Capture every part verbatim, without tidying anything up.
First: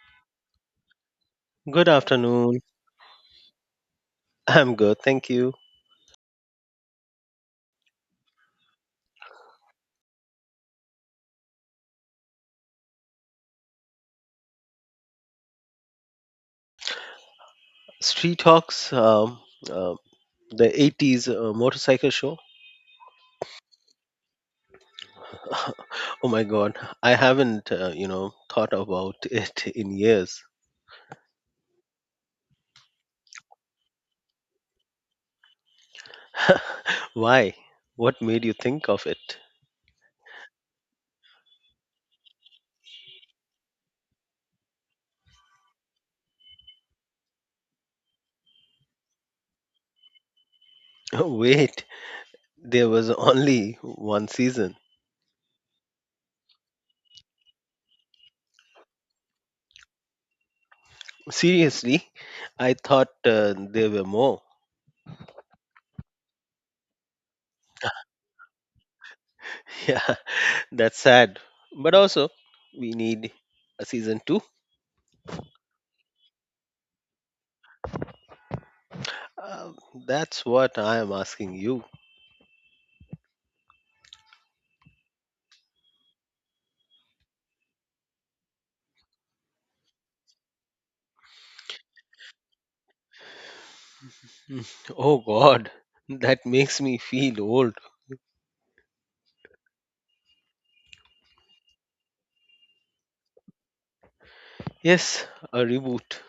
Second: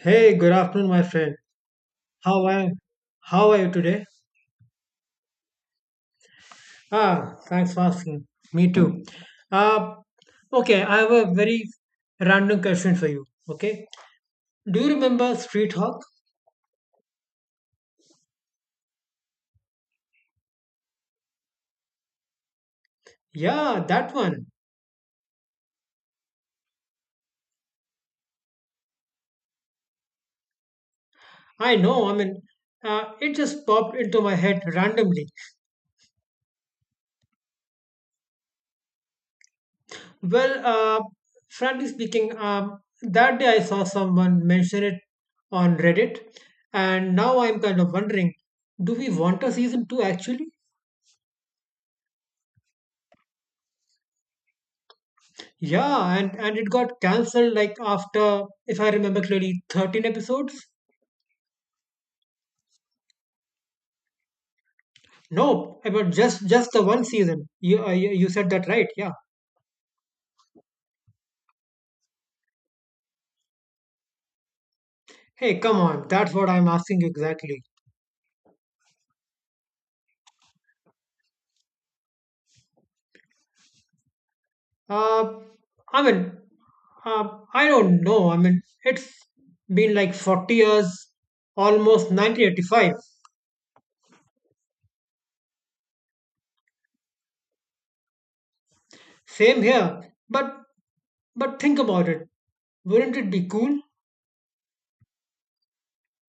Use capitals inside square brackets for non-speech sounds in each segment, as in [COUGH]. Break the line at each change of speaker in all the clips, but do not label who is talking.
Hey, good afternoon, my friend.
Good
How
afternoon.
are how are you today?
[LAUGHS] I'm good, thank you.
Ah, thanks for asking. Me too. Uh, okay, I have a very random question for you. Okay, do you remember Street Hawk?
Street Hawks, um, uh, the eighties uh, motorcycle show.
Yeah, that one.
[LAUGHS] oh my god, I haven't, uh, you know, thought about [LAUGHS] it in years.
I know. I mean, uh, it just popped into my head randomly.
[LAUGHS] Why? What made you think of it?
Well, uh, frankly speaking, um, that day I saw someone mention it on Reddit, and now I'm kind of wondering, do we want a season two actually?
[LAUGHS] Wait, there was only one season.
Yeah, and, and it got cancelled like after, if I remember clearly, thirteen episodes.
Seriously? I thought uh, there were more. [LAUGHS]
No, about just just the one season. You uh, you you said that right. Yeah.
Yeah, that's sad. But also, we need a season two.
Hey, come on. That's what I'm asking you exactly.
Um, that's what I am asking you.
Uh, I mean, uh, I don't know. I mean, it's been like forty years, almost nineteen eighty-five.
[LAUGHS] Mm, Oh god, that makes me feel old.
Same here. But but think about it. Wouldn't it be cool?
Yes, a reboot.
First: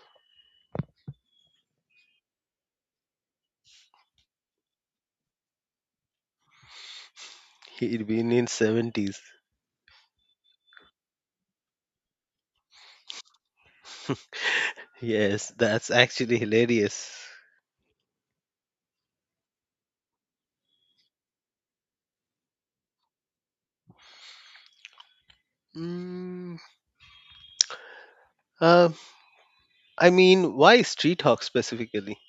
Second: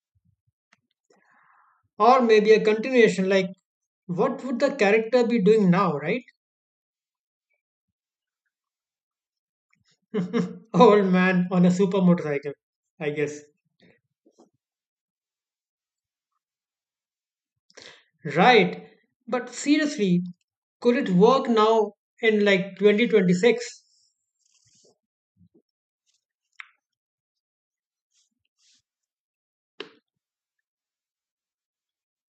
Or maybe a continuation. Like, what would the character be doing now, right?
He'd been in seventies.
[LAUGHS] Old man on a super motorcycle, I guess.
Yes, that's actually hilarious.
Right. But seriously, could it work now in like twenty twenty-six?
Mm, uh, I mean, why Street Hawk specifically?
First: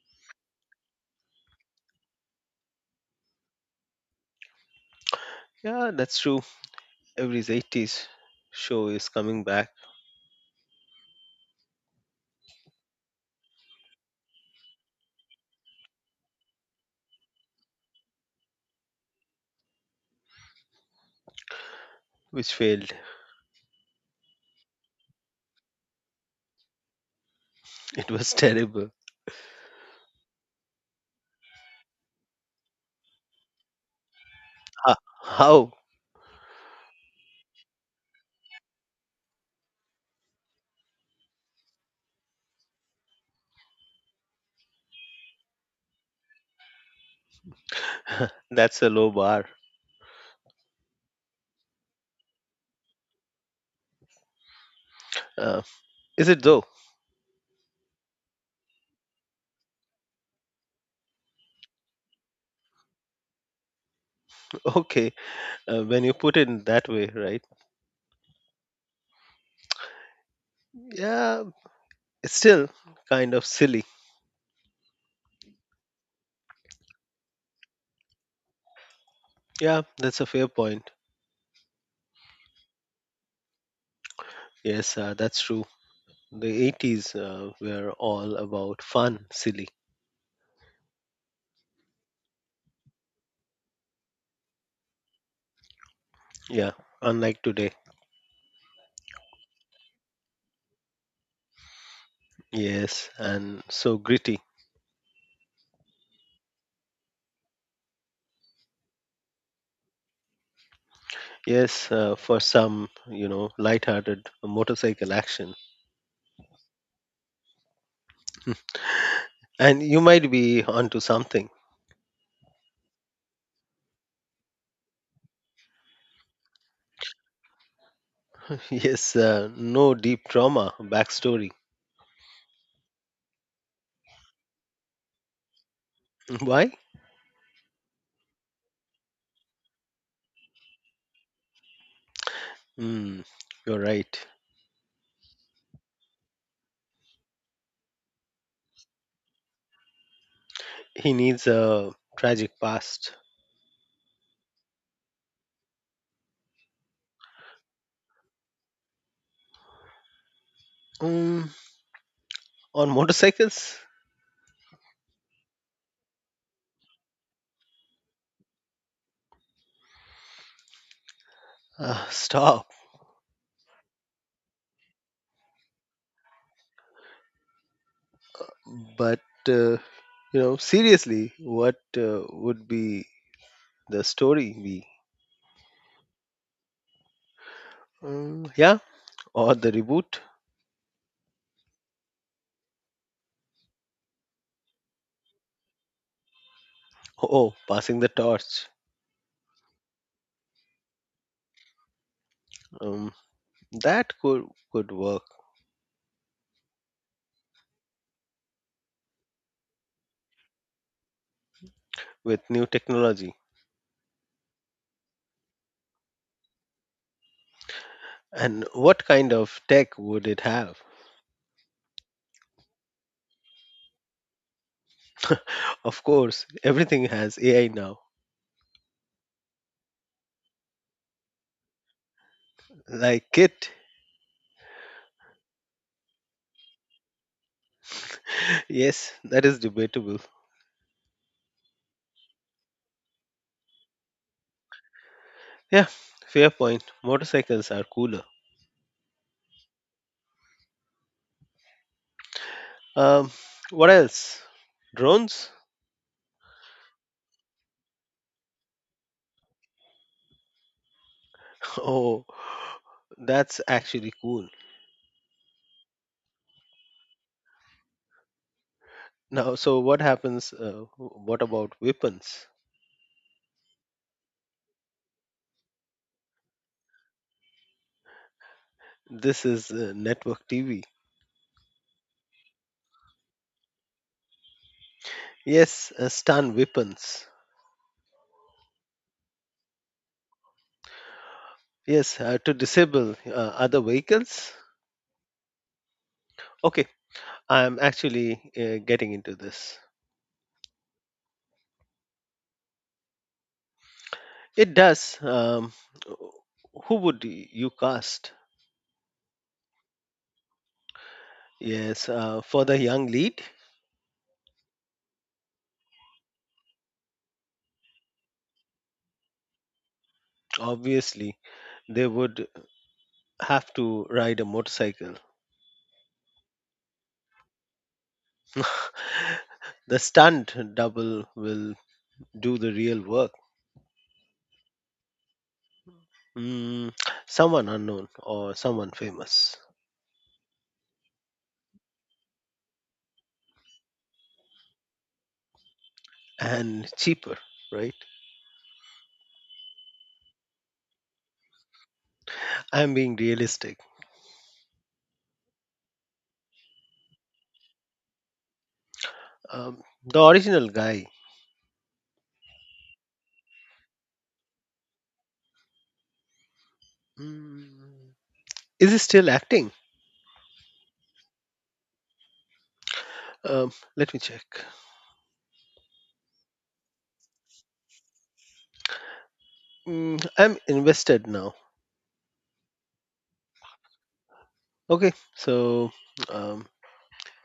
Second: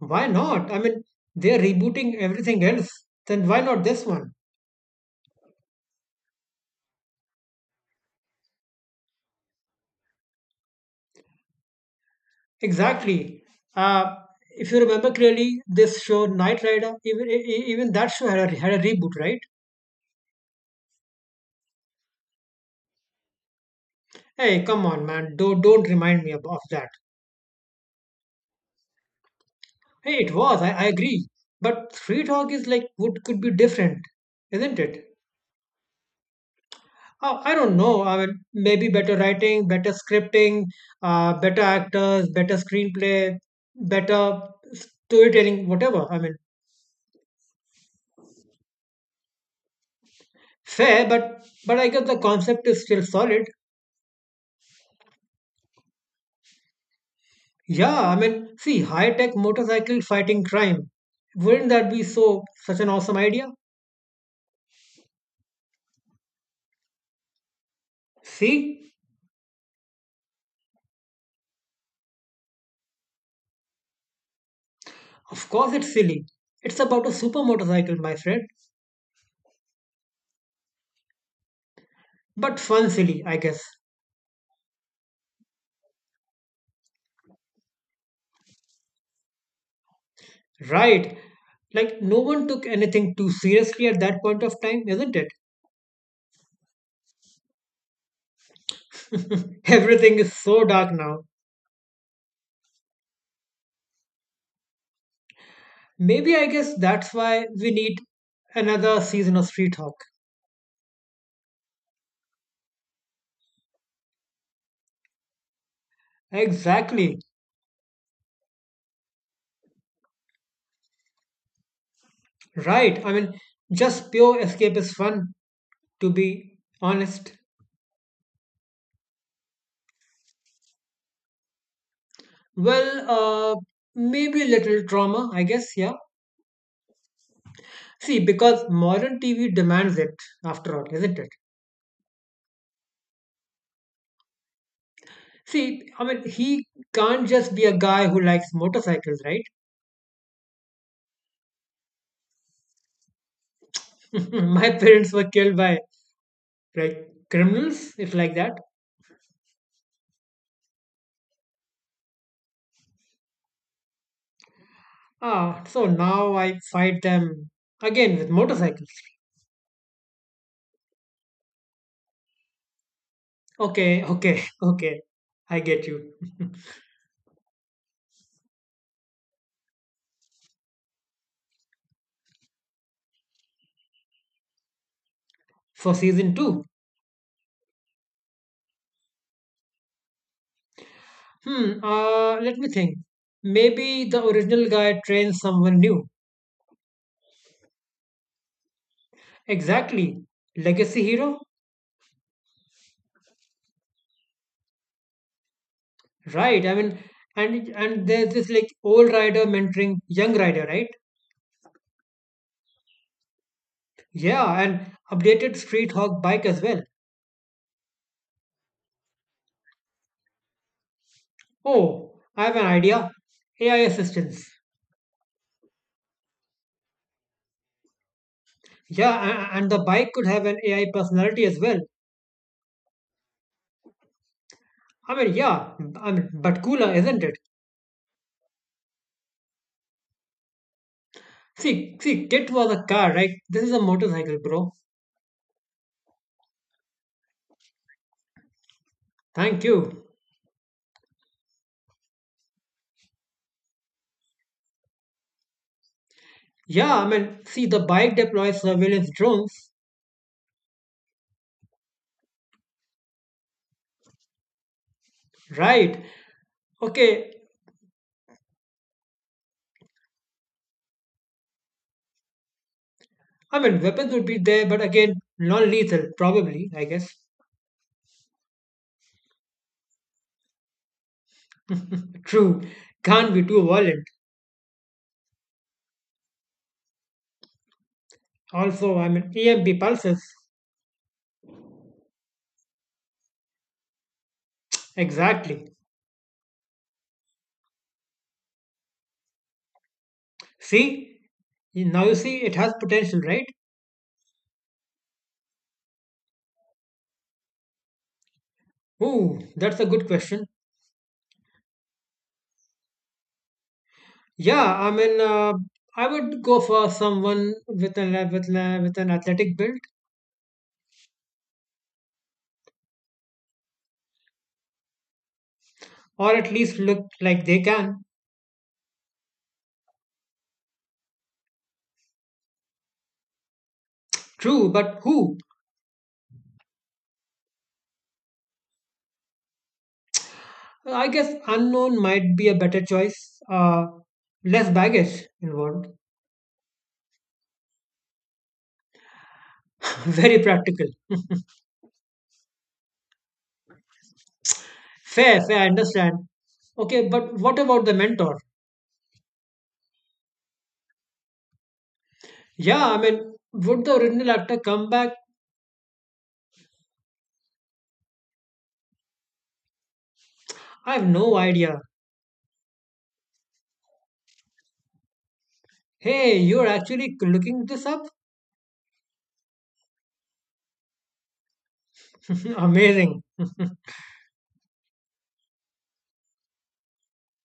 Why not? I mean, they're rebooting everything else. Then why not this one?
Yeah, that's true. Every eighties show is coming back,
Exactly. Uh, if you remember clearly, this show Knight Rider, even e- e- even that show had a, had a reboot, right?
which failed.
Hey, come on, man. Don't don't remind me of, of that.
[LAUGHS] It was terrible.
Hey, it was. I, I agree. But Street Hawk is like what could be different, isn't
Ah,
it?
how?
Oh, I don't know. I mean, maybe better writing, better scripting, uh, better actors, better screenplay, better storytelling, whatever. I mean,
[LAUGHS] that's a low bar.
fair, but but I guess the concept is still solid.
Uh, is it though?
Yeah, I mean, see, high-tech motorcycle fighting crime. Wouldn't that be so such an awesome idea?
[LAUGHS] Okay, uh, when you put it in that way, right?
See,
Yeah, it's still kind of silly.
of course it's silly. It's about a super motorcycle, my friend,
Yeah, that's a fair point.
but fun silly, I guess.
Yes, uh, that's true. The eighties uh, were all about fun, silly.
Right. Like no one took anything too seriously at that point of time, isn't it?
Yeah, unlike today.
[LAUGHS] Everything is so dark now.
Yes, and so gritty.
Maybe I guess that's why we need another season of Street Hawk.
Yes, uh, for some, you know, light-hearted motorcycle action.
Exactly.
[LAUGHS] And you might be onto something. [LAUGHS]
Right. I mean, just pure escape is fun, to be honest.
Yes, uh, no deep trauma backstory.
Well, uh, maybe a little trauma, I guess, yeah.
[LAUGHS] Why?
See, because modern T V demands it, after all, isn't it?
Hmm, you're right.
See, I mean, he can't just be a guy who likes motorcycles, right?
He needs a tragic past.
[LAUGHS] My parents were killed by, like, criminals, if like that.
Um, on motorcycles?
Ah, so now I fight them again with motorcycles.
Uh, stop.
Okay, okay, [LAUGHS] okay. I get you. [LAUGHS]
But uh, you know, seriously, what uh, would be the story be?
For season two.
Um, yeah, or the reboot?
Hmm, uh, let me think. Maybe the original guy trains someone new.
Oh, oh, passing the torch.
Exactly. Legacy hero?
Um, that could could work
Right. I mean, and and there's this like old rider mentoring young rider, right?
with new technology.
Yeah, and updated Street Hawk bike as well.
And what kind of tech would it have?
Oh, I have an idea. A I assistance.
[LAUGHS] of course, everything has A I now.
Yeah, a- and the bike could have an A I personality as well.
Like it?
I mean, yeah, I mean, but cooler, isn't it?
[LAUGHS] Yes, that is debatable.
See, see, Kit was a car, right? This is a motorcycle, bro.
Yeah, fair point. Motorcycles are cooler.
Thank you.
Um, what else? Drones?
Yeah, I mean, see, the bike deploys surveillance drones,
Oh, that's actually cool.
right? Okay,
Now, so what happens? Uh, what about weapons?
I mean, weapons would be there, but again, non-lethal, probably, I guess.
This is uh, network T V.
True, can't be too violent.
Yes, uh, stun weapons.
Also, I mean, E M P pulses,
Yes, uh, to disable uh, other vehicles.
exactly.
Okay, I'm actually uh, getting into this.
See, now you see, it has potential, right?
It does. Um, who would y- you cast?
Ooh, that's a good question.
Yes, uh, for the young lead,
Yeah, I mean, uh, I would go for someone with an with an, with an athletic build,
obviously, they would have to ride a motorcycle.
or at least look like they can.
[LAUGHS] the stunned double will do the real work.
True, but who?
Mm, someone unknown or someone famous
I guess unknown might be a better choice. Uh, less baggage involved.
and cheaper, right?
[LAUGHS] Very practical. [LAUGHS]
I'm being realistic.
Fair, fair. I understand. Okay, but what about the mentor?
Um, the original guy,
Yeah, I mean, would the original actor come back?
mm, is he still acting?
I have no idea.
Um, let me check.
Hey, you're actually looking this up?
Mm, I'm invested now.
[LAUGHS] Amazing. [LAUGHS]
Okay, so um,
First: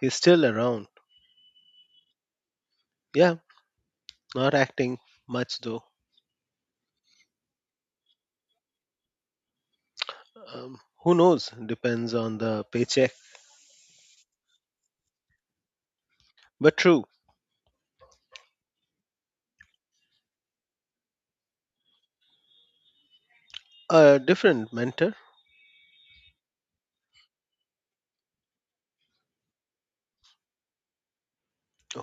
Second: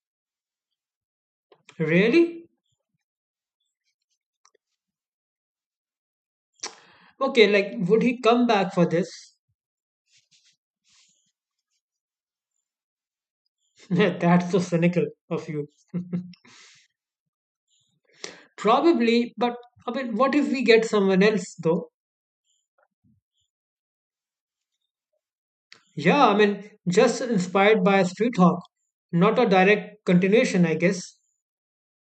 he's still around.
Really?
Yeah, not acting much though.
Okay, like, would he come back for this?
Um, who knows? Depends on the paycheck.
[LAUGHS] That's so cynical of you.
But true,
Probably, but I mean, what if we get someone else, though?
a different mentor.
Yeah, I mean, just inspired by Street Hawk, not a direct continuation, I guess.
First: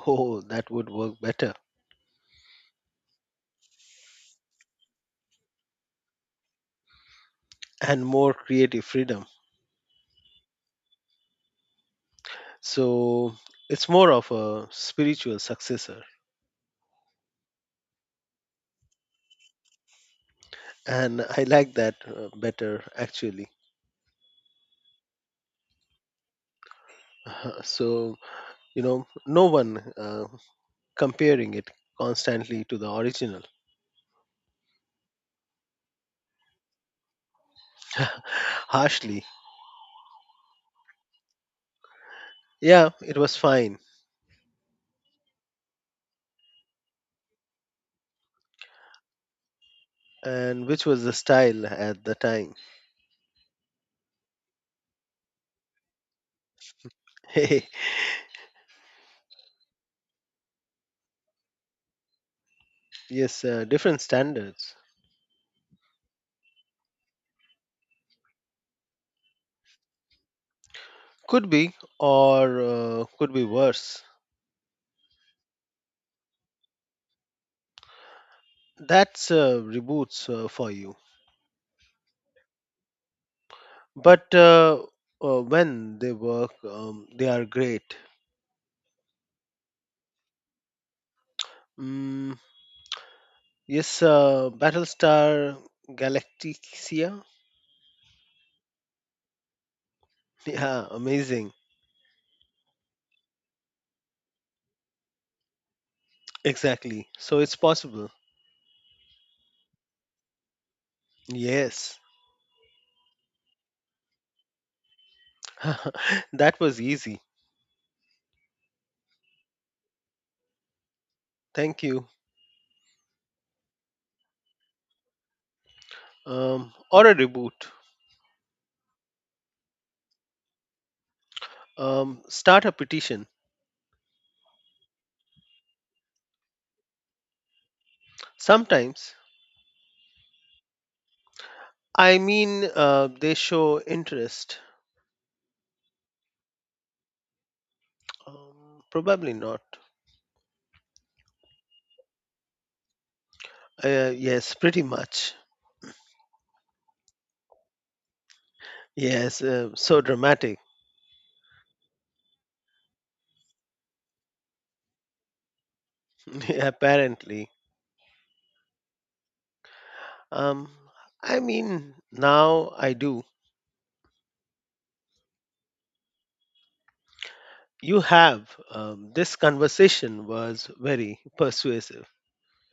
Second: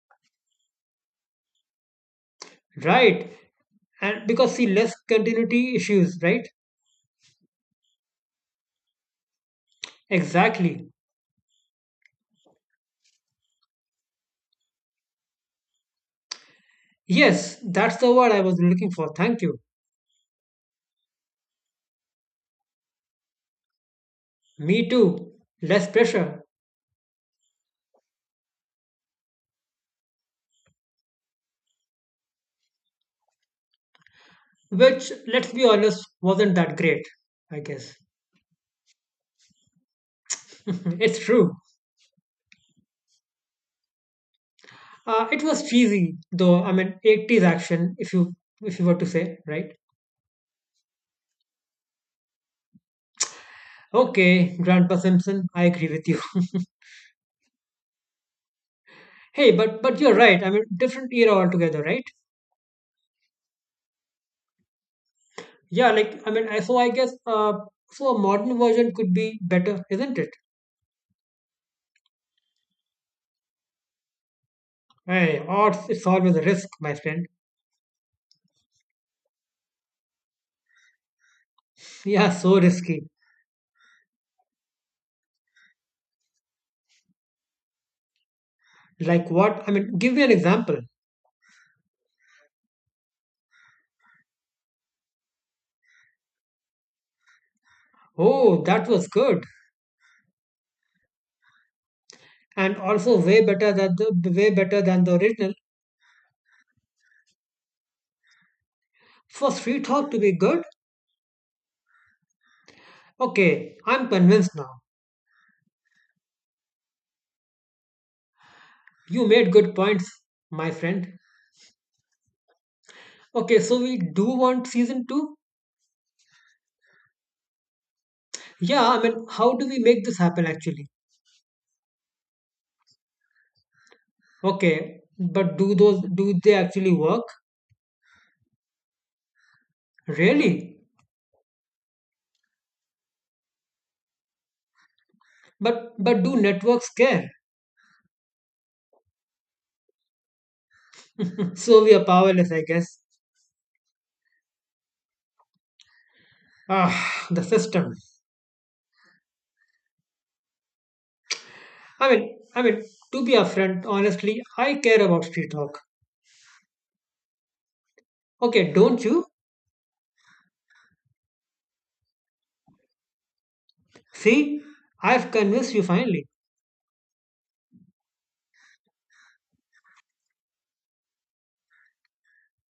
Oh, that would work better
Right, and because see, less continuity issues, right?
and more creative freedom.
Exactly.
So it's more of a spiritual successor.
Yes, that's the word I was looking for. Thank you.
And I like that uh, better, actually.
Me too. Less pressure,
[LAUGHS] so, you know, no one uh, comparing it constantly to the original
which, let's be honest, wasn't that great, I guess.
[LAUGHS] harshly.
[LAUGHS] it's true.
Yeah, it was fine.
Uh, it was cheesy though. I mean, eighties action, if you if you were to say, right?
And which was the style at the time?
Okay, Grandpa Simpson, I agree with you. [LAUGHS] hey, but but you're right. I mean, different era altogether, right?
[LAUGHS] yes, uh, different standards.
Yeah, like I mean, I so I guess uh, so a modern version could be better, isn't it?
Could be, or uh, could be worse.
Hey, odds, it's always a risk, my friend.
That's uh, reboots uh, for you.
Yeah, so risky.
but uh, uh, when they work um, they are great.
Like what? I mean, give me an example.
Mm, yes uh, battlestar galactica.
Oh, that was good,
Yeah amazing.
and also way better than the way better than the original.
Exactly so it's possible.
For Street Hawk to be good,
Yes
okay, I'm convinced now.
[LAUGHS] that was easy.
You made good points, my friend.
Thank you.
Okay, so we do want season two.
Um, or a reboot.
Yeah, I mean, how do we make this happen actually?
Um, start a petition.
Okay, but do those do they actually work?
Sometimes
Really?
i mean uh, they show interest.
But but do networks care?
Um, probably not.
[LAUGHS] so we are powerless, I guess.
Uh, yes pretty much.
Ah, the system.
Yes uh, so dramatic.
I mean, I mean, to be upfront, honestly, I care about street talk.
[LAUGHS] Apparently.
Okay, don't you?
Um, I mean, now I do.
See, I've convinced you finally.
You have. Um, this conversation was very persuasive.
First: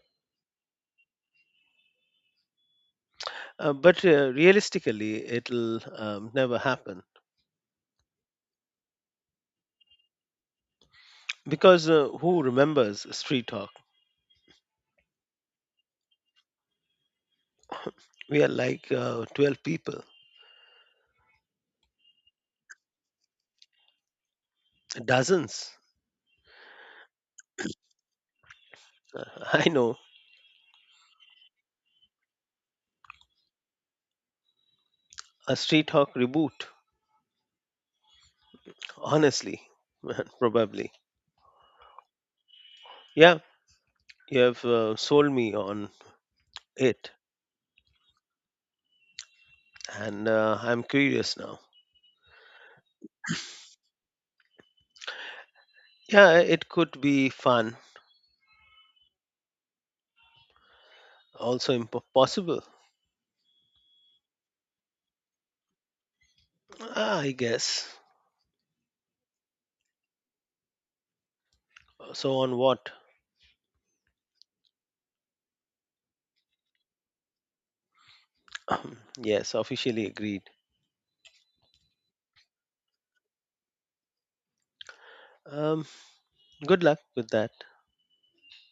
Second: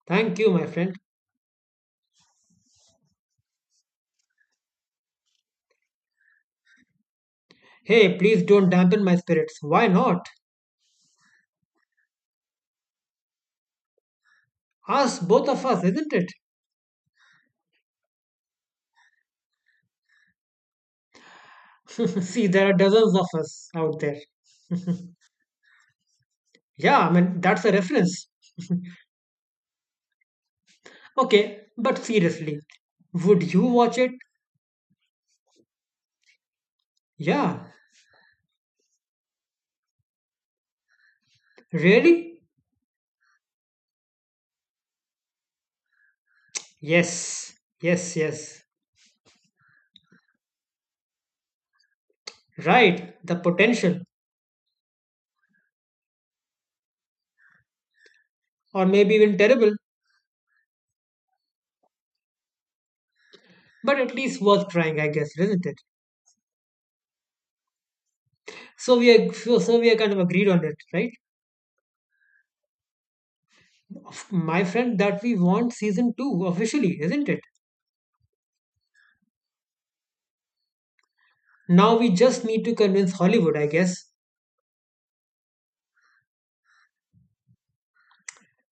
Thank you, my friend.
Uh, but uh, realistically, it'll um, never happen.
Hey, please don't dampen my spirits. Why not?
Because uh, who remembers street talk?
Us, both of us, isn't it?
We are like uh, twelve people,
[LAUGHS] see, there are dozens of us out there.
dozens.
Yeah, I mean, that's a reference.
[LAUGHS] I know.
Okay, but seriously, would you watch it?
A street talk reboot,
Yeah.
honestly, [LAUGHS] probably.
Really?
Yeah, you have uh, sold me on it,
Yes. Yes, yes.
and uh, I'm curious now.
Right. The potential,
Yeah, it could be fun.
or maybe even terrible,
Also impo- possible.
but at least worth trying, I guess, isn't it?
Ah, I guess.
So we are so, so we are kind of agreed on it, right?
So on what?
My friend, that we want season two officially, isn't it?
[CLEARS THROAT] yes, officially agreed.
Now we just need to convince Hollywood, I guess.
Um, good luck with that.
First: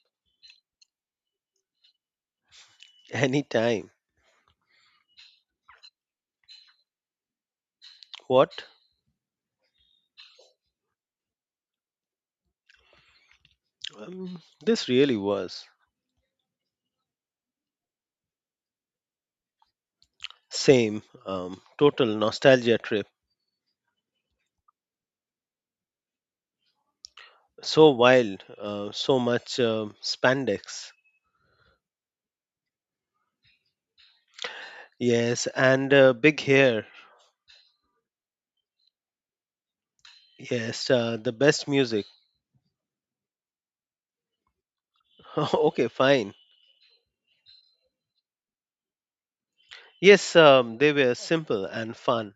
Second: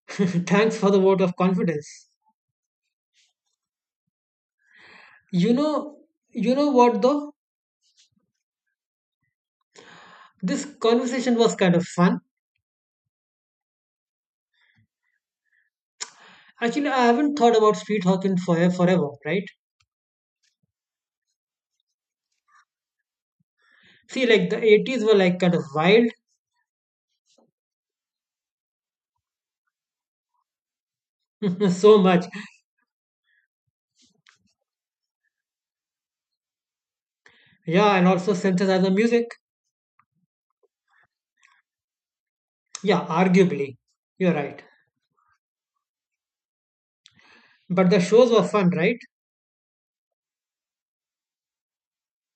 [LAUGHS] Thanks for the vote of confidence.
[LAUGHS] Anytime.
You know, you know what though?
What?
This conversation was kind of fun.
Um, this really was
Actually, I haven't thought about Sweet Hawkins for forever, right?
same um, total nostalgia trip.
See, like the eighties were like kind of wild,
So wild, uh, so much um spandex.
[LAUGHS] so much.
Yes, and uh, big hair.
Yeah, and also synthesizer music.
Yes, uh, the best music.
Yeah, arguably. You're right.
[LAUGHS] okay, fine.
But the shows were fun, right?
Yes, um, they were simple and fun.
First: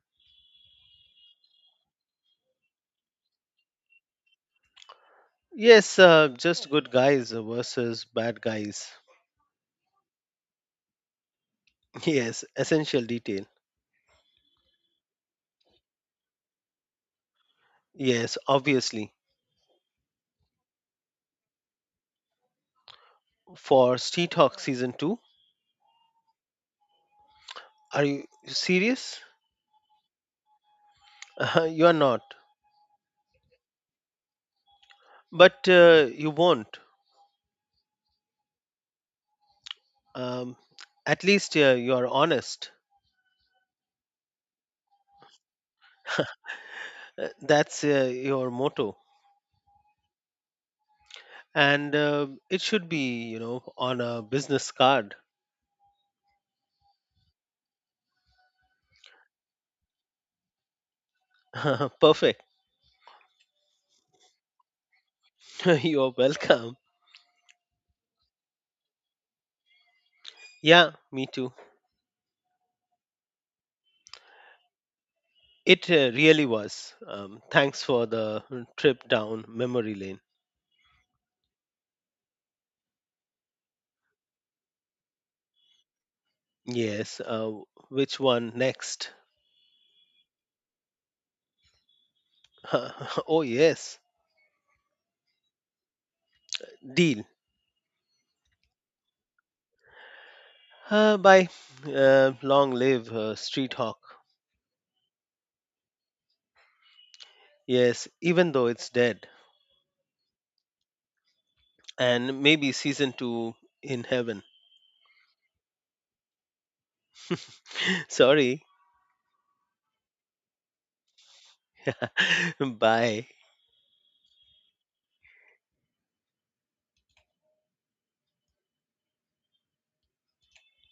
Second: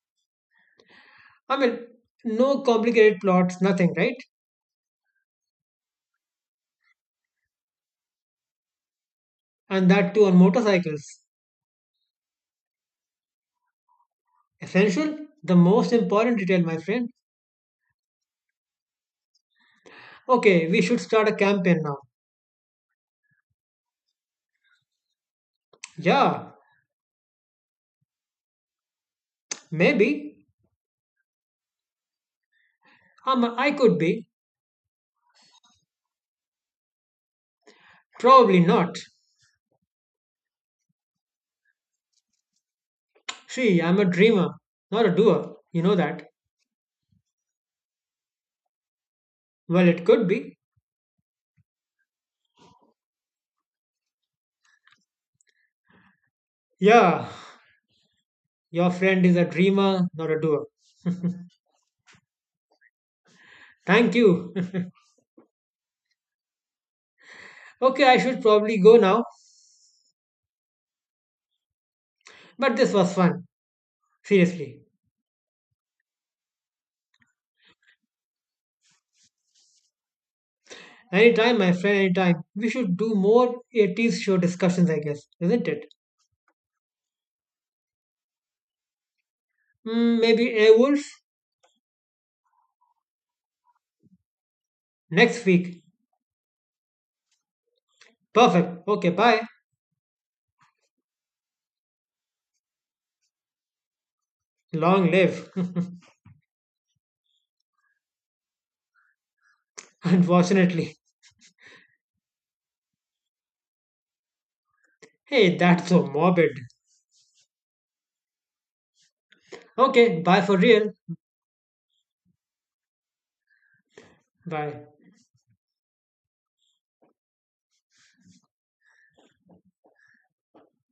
I mean, no complicated plots, nothing, right?
Yes, uh, just good guys versus bad guys.
And that too on motorcycles.
Yes, essential detail.
Essential? The most important detail, my friend.
Yes, obviously.
Okay, we should start a campaign now.
For Street Hawk Season two,
Yeah,
are you serious?
maybe.
[LAUGHS] you are not.
Um, I could be.
But uh, you won't.
Probably not.
Um, at least uh, you are honest.
See, I'm a dreamer, not a doer. You know that.
Uh, That's uh, your motto.
Well, it could be.
And uh, it should be, you know, on a business card.
Yeah, your friend is a dreamer, not a doer.
[LAUGHS] Perfect.
Thank you.
[LAUGHS] You're welcome.
[LAUGHS] okay, I should probably go now.
Yeah, me too.
But this was fun. Seriously.
It uh, really was. Um, thanks for the trip down memory lane.
Anytime, my friend, anytime. We should do more eighties show discussions, I guess, isn't it?
Yes, uh, which one next?
Mm, maybe Airwolf?
[LAUGHS] oh, yes.
Next week.
Deal.
Perfect. Okay, bye.
Uh, by uh, long live uh, Street Hawk.
Long live. [LAUGHS]
Yes, even though it's dead.
Unfortunately.
And maybe season two in heaven.
Hey, that's so morbid.
[LAUGHS] Sorry.
Okay, bye for real.
[LAUGHS] Bye.
Bye.